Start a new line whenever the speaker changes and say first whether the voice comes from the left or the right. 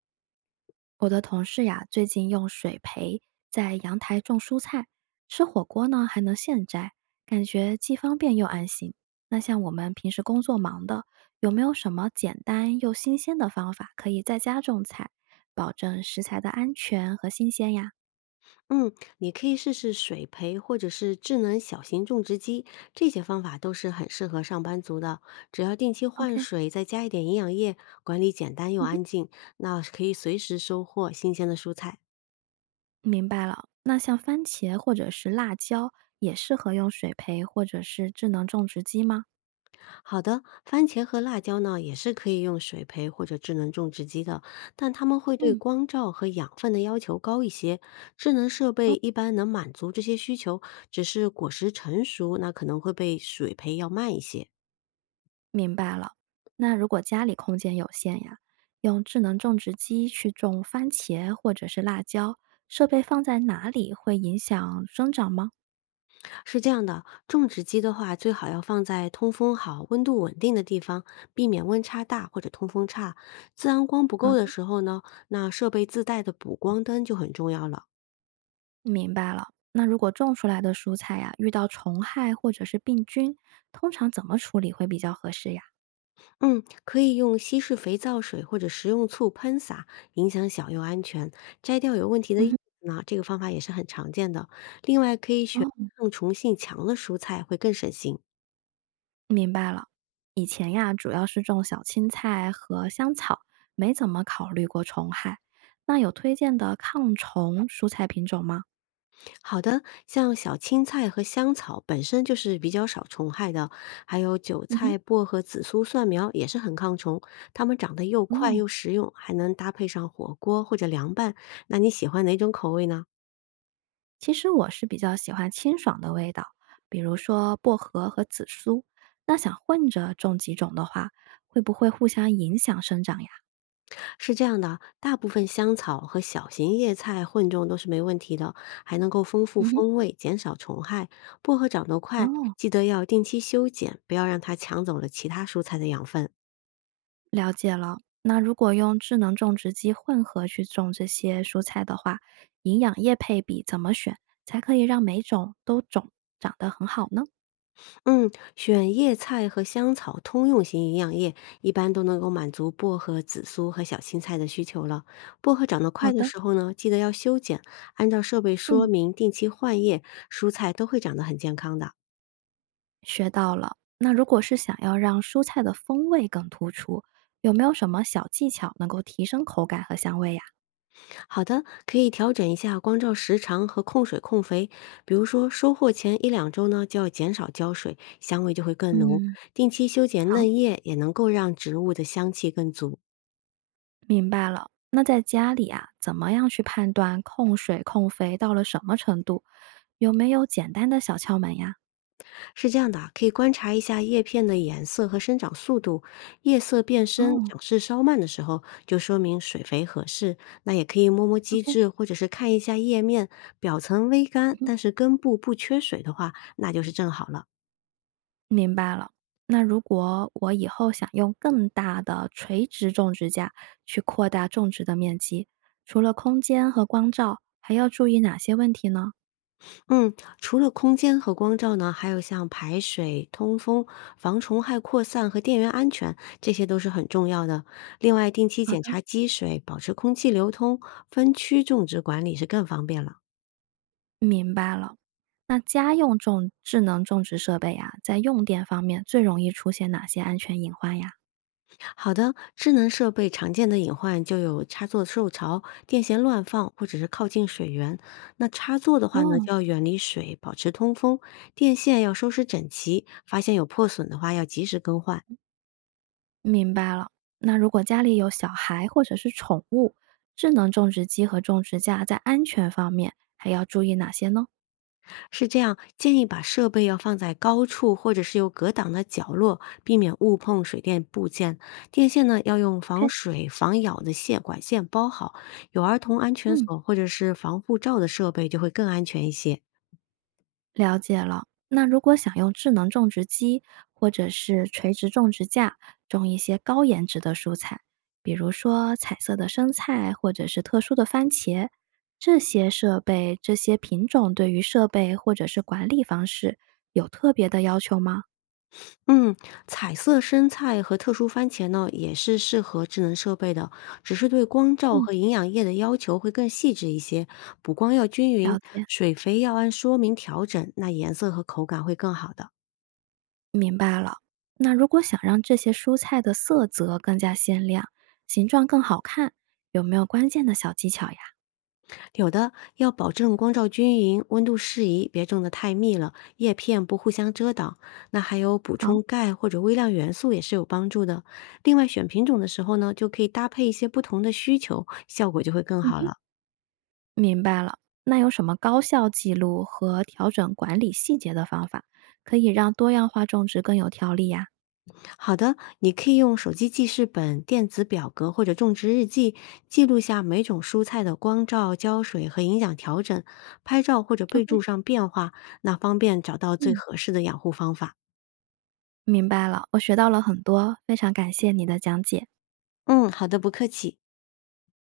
right: 我的同事呀，最近用水培在阳台种蔬菜，吃火锅呢还能现摘，感觉既方便又安心。那像我们平时工作忙的，有没有什么简单又新鲜的方法可以在家种菜，保证食材的安全和新鲜呀
left: 嗯，你可以试试水培或者是智能小型种植机，这些方法都是很适合上班族的。只要定期换
right: ？OK，
left: 水，再加一点营养液，管理简单又
right: 嗯哼，
left: 安静，那可以随时收获新鲜的蔬菜。
right: 明白了。那像番茄或者是辣椒，也适合用水培或者是智能种植机吗？
left: 好的，番茄和辣椒呢，也是可以用水培或者智能种植机的，但它们会对
right: 嗯，
left: 光照和养分的要求高一些。智能设备一般能满足这些需求，只是果实成熟，那可能会被水培要慢一些。
right: 明白了。那如果家里空间有限呀，用智能种植机去种番茄或者是辣椒，设备放在哪里会影响生长吗？
left: 是这样的，种植机的话，最好要放在通风好、温度稳定的地方，避免温差大或者通风差。自然光不
right: 好
left: 够的
right: 的，
left: 时候呢，那设备自带的补光灯就很重要了。
right: 明白了。那如果种出来的蔬菜呀，遇到虫害或者是病菌，通常怎么处理会比较合适呀？
left: 嗯，可以用稀释肥皂水或者食用醋喷洒，影响小又安全。摘掉有问题的
right: 嗯
left: 叶
right: 哼，
left: 子呢，这个方法也是很常见的。另外，可以选
right: 哦，
left: 抗虫性强的蔬菜，会更省心。
right: 明白了。以前呀，主要是种小青菜和香草，没怎么考虑过虫害。那有推荐的抗虫蔬菜品种吗？
left: 好的，像小青菜和香草本身就是比较少虫害的，还有韭
right: 嗯哼。
left: 菜、薄荷、紫苏、蒜苗也是很抗虫，它们长得又快
right: 哦，
left: 又实用，还能搭配上火锅或者凉拌。那你喜欢哪种口味呢？
right: 其实我是比较喜欢清爽的味道，比如说薄荷和紫苏。那想混着种几种的话，会不会互相影响生长呀？
left: 是这样的，大部分香草和小型叶菜混种都是没问题的，还能够丰富
right: 嗯哼，
left: 风味，减少虫害。薄荷长得快，
right: 哦，
left: 记得要定期修剪，不要让它抢走了其他蔬菜的养分。
right: 了解了。那如果用智能种植机混合去种这些蔬菜的话，营养液配比怎么选才可以让每种都种长得很好呢？
left: 嗯，选叶菜和香草通用型营养液，一般都能够满足薄荷、紫苏和小青菜的需求了。薄荷长得
right: 好
left: 快的
right: 的，
left: 时候呢，记得要修剪，按照设备说
right: 嗯，
left: 明定期换叶，蔬菜都会长得很健康的。
right: 学到了。那如果是想要让蔬菜的风味更突出，有没有什么小技巧能够提升口感和香味呀？
left: 好的，可以调整一下光照时长和控水控肥，比如说收获前1~2周呢，就要减少浇水，香味就会更浓。
right: 嗯。
left: 定期修剪
right: 好，
left: 嫩叶也能够让植物的香气更足。
right: 明白了。那在家里啊，怎么样去判断控水控肥到了什么程度？有没有简单的小窍门呀？
left: 是这样的啊，可以观察一下叶片的颜色和生长速度。叶色变深、
right: 哦
left: 长势稍慢的时候，就说明水肥合适。那也可以摸摸基
right: ，OK，
left: 质，或者是看一下叶面表层微
right: 嗯
left: 干，
right: 哼，
left: 但是根部不缺水的话，那就是正好了。
right: 明白了。那如果我以后想用更大的垂直种植架去扩大种植的面积，除了空间和光照，还要注意哪些问题呢？
left: 嗯，除了空间和光照呢，还有像排水、通风、防虫害扩散和电源安全，这些都是很重要的。另外，定期
right: 好的，
left: 检查积水，保持空气流通，分区种植管理是更方便了。
right: 明白了。那家用种智能种植设备啊，在用电方面最容易出现哪些安全隐患呀？
left: 好的，智能设备常见的隐患就有插座受潮、电线乱放，或者是靠近水源。那插座的话呢，
right: 哦，
left: 就要远离水，保持通风；电线要收拾整齐，发现有破损的话要及时更换。
right: 明白了。那如果家里有小孩或者是宠物，智能种植机和种植架在安全方面还要注意哪些呢
left: 是这样，建议把设备要放在高处或者是有隔挡的角落，避免误碰水电部件。电线呢，要用防
right: ？OK，
left: 水、防咬的线管线包好。有儿童安全
right: 嗯，
left: 锁或者是防护罩的设备就会更安全一些。
right: 了解了。那如果想用智能种植机或者是垂直种植架种一些高颜值的蔬菜，比如说彩色的生菜或者是特殊的番茄，这些设备、这些品种对于设备或者是管理方式有特别的要求吗？
left: 嗯，彩色生菜和特殊番茄呢，也是适合智能设备的，只是对光照
right: 嗯，
left: 和营养液的要求会更细致一些，补光要均
right: 了
left: 匀，
right: 解。
left: 水肥要按说明调整，那颜色和口感会更好的。
right: 明白了。那如果想让这些蔬菜的色泽更加鲜亮，形状更好看，有没有关键的小技巧呀？
left: 有的要保证光照均匀，温度适宜，别种得太密了，叶片不互相遮挡。那还有补
right: 好，
left: 充钙或者微量元素也是有帮助的。另外选品种的时候呢，就可以搭配一些不同的需求，效果就会更
right: 嗯
left: 好
right: 哼，
left: 了。
right: 明白了。那有什么高效记录和调整管理细节的方法，可以让多样化种植更有条理呀？
left: 好的，你可以用手机记事本、电子表格或者种植日记，记录下每种蔬菜的光照、浇水和营养调整，拍照或者备
right: ，OK，
left: 注上变化，那方便找到最
right: 嗯。
left: 合适的养护方法。
right: 明白了，我学到了很多，非常感谢你的讲解。
left: 嗯，好的，不客气。